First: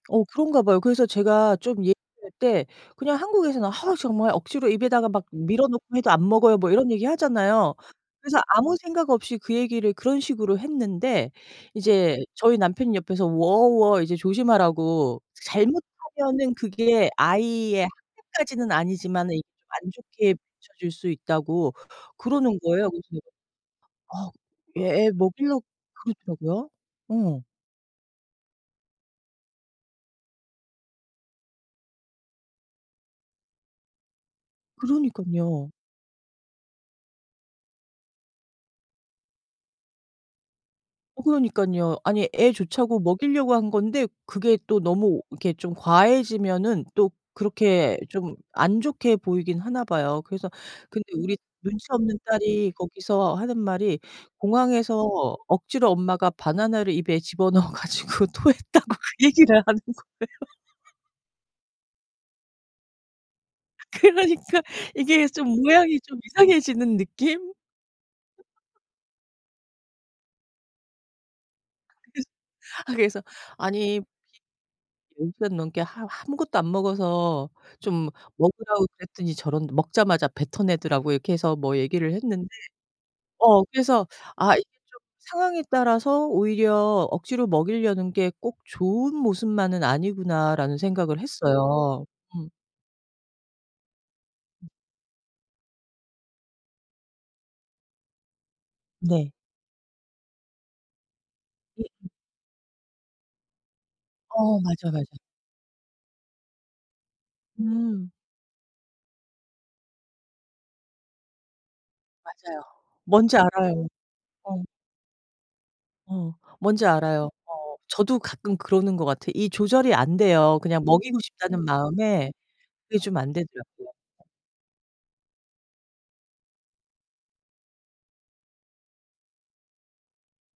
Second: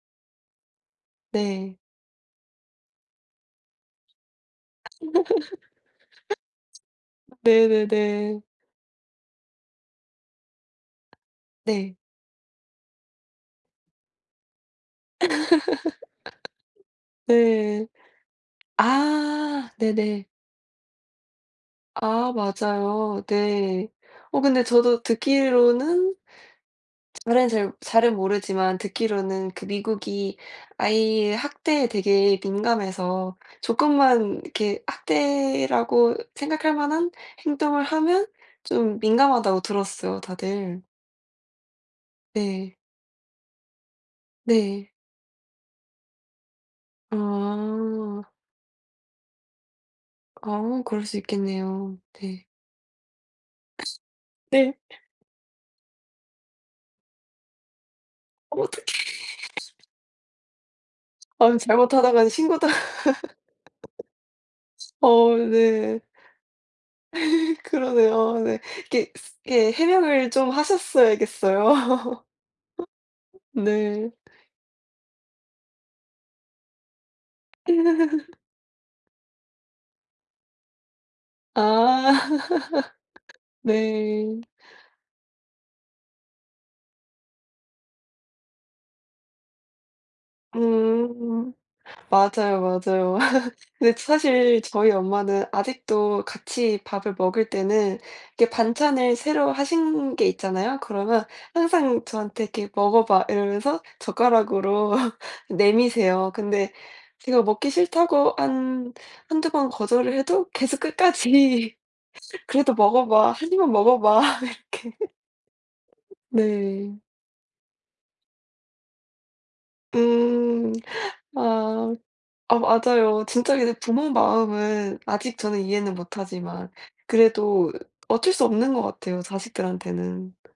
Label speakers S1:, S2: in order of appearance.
S1: 어 그런가 봐요. 그래서 제가
S2: 네.
S1: 좀 얘기할 때 그냥 한국에서는 "하으 정말 억지로 입에다가 막 밀어 넣고 해도 안 먹어요." 뭐 이런 얘기하잖아요. 그래서
S2: 네네네.
S1: 아무 생각 없이 그 얘기를 그런 식으로 했는데
S2: 네.
S1: 이제 저희 남편이 옆에서 "워 워." 이제 "조심하라."고. "잘못 하면은 그게 아이의
S2: 네.
S1: 학대까지는 아니지만은 이게
S2: 아
S1: 안
S2: 네네.
S1: 좋게 비추어질 수 있다."고
S2: 아
S1: 그러는 거예요. 그래서
S2: 맞아요.
S1: 내가
S2: 네.
S1: "아
S2: 어 근데 저도
S1: 얘 애 먹이려고"
S2: 듣기로는
S1: 그렇더라고요. 어.
S2: 잘은 잘 잘은 모르지만 듣기로는 그 미국이 아이의 학대에 되게 민감해서 조금만 이렇게
S1: 그러니깐요.
S2: 학대라고 생각할 만한 행동을 하면 좀 민감하다고 들었어요 다들.
S1: 어 그러니깐요. 아니 애
S2: 네.
S1: 좋자고 먹이려고 한 건데 그게 또
S2: 네.
S1: 너무 오 이렇게 좀 과해지면은 또 그렇게
S2: 아.
S1: 좀 안 좋게 보이긴 하나 봐요. 그래서
S2: 아 그럴
S1: 근데
S2: 수
S1: 우리
S2: 있겠네요.
S1: 눈치없는
S2: 네.
S1: 딸이 거기서 하는 말이
S2: 네. 예.
S1: "공항에서 억지로 엄마가 바나나를 입에 집어넣어 가지고 토했다." 고
S2: 어떡해.
S1: 그 얘기를 하는 거예요.
S2: 아 잘못하다가는 신고당하
S1: 그러니까 이게
S2: 어
S1: 좀
S2: 네.
S1: 모양이 좀 이상해지는 느낌?
S2: 그러네요. 네. 이게 쓰 이게 해명을 좀
S1: 그래서
S2: 하셨어야겠어요.
S1: 아 그래서 "아니
S2: 네.
S1: [unintelligible] 10 시간 넘게 하우 아무것도 안 먹어서 좀 먹으라고 그랬더니 저런 먹자마자 뱉어내더라."라고 해서 뭐
S2: 아.
S1: 얘기를 했는데 어 그래서
S2: 네.
S1: '아 이게 좀 상황에 따라서 오히려 억지로 먹이려는 게 꼭 좋은 모습만은 아니구나.'라는 생각을
S2: 음.
S1: 했어요. 음.
S2: 맞아요, 맞아요. 근데 사실
S1: 음.
S2: 저희 엄마는 아직도 같이 밥을 먹을 때는 이렇게 반찬을
S1: 네.
S2: 새로 하신 게 있잖아요. 그러면
S1: 예.
S2: 항상
S1: 음.
S2: 저한테 이렇게 "먹어 봐." 이러면서
S1: 어. 맞아,
S2: 젓가락으로
S1: 맞아.
S2: 내미세요. 근데 제가 먹기
S1: 음.
S2: 싫다고 한 1-2 번 거절을 해도 계속 끝까지
S1: 맞아요.
S2: "그래도 먹어 봐.
S1: 뭔지
S2: 1 입만
S1: 알아요.
S2: 먹어 봐."
S1: 어.
S2: 이렇게
S1: 어. 뭔지
S2: 네.
S1: 알아요. 어. 저도 가끔 그러는 것 같아요. 이 조절이 안돼요.
S2: 음.
S1: 그냥 먹이고 싶다는
S2: 아.
S1: 마음에
S2: 아
S1: 그게 좀
S2: 맞아요.
S1: 안
S2: 진짜 근데
S1: 되더라고요.
S2: 부모 마음은 아직 저는 이해는 못 하지만 그래도 어쩔 수 없는 것 같아요 자식들한테는. 프.